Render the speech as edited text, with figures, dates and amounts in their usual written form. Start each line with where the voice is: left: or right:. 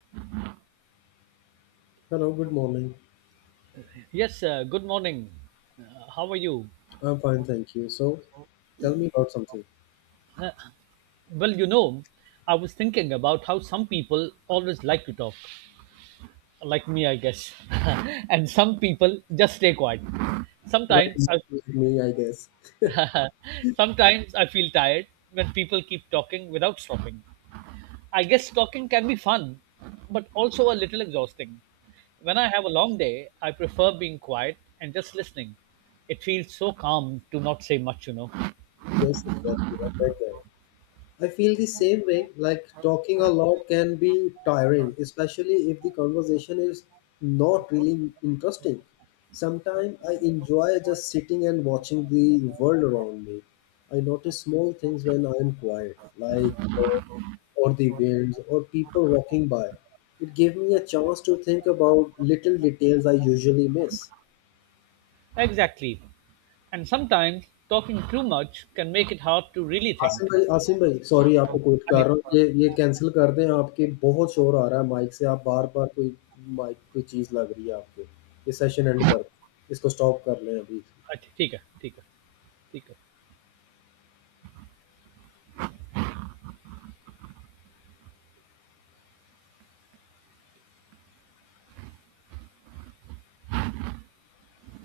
left: Hello, good morning.
right: Yes, good morning. How are you?
left: I'm fine, thank you. So, tell me about something.
right: Well, you know, I was thinking about how some people always like to talk, like me, I guess, and some people just stay quiet.
left: Like,
right: Sometimes I,
left: excuse me, I guess.
right: sometimes I feel tired when people keep talking without stopping. I guess talking can be fun, but also a little exhausting. When I have a long day, I prefer being quiet and just listening. It feels so calm to not say much.
left: Yes, exactly. I'm right there. I feel the same way, like talking a lot can be tiring, especially if the conversation is not really interesting. Sometimes I enjoy just sitting and watching the world around me. I notice small things when I am quiet, like or the winds or people walking by. It gave me a chance to think about little details I usually miss.
right: Exactly. And sometimes talking too much can make it hard to really
left: Asim
right: think.
left: भाई, आसिम भाई, sorry, आपको quit कर रहा हूँ.
right: Okay.
left: ये cancel कर दें, आपके बहुत शोर आ रहा है माइक से. आप बार बार कोई माइक पे चीज़ लग रही है आपके. ये सेशन एंड कर, इसको स्टॉप कर लें अभी.
right: ठीक है, ठीक है, ठीक है.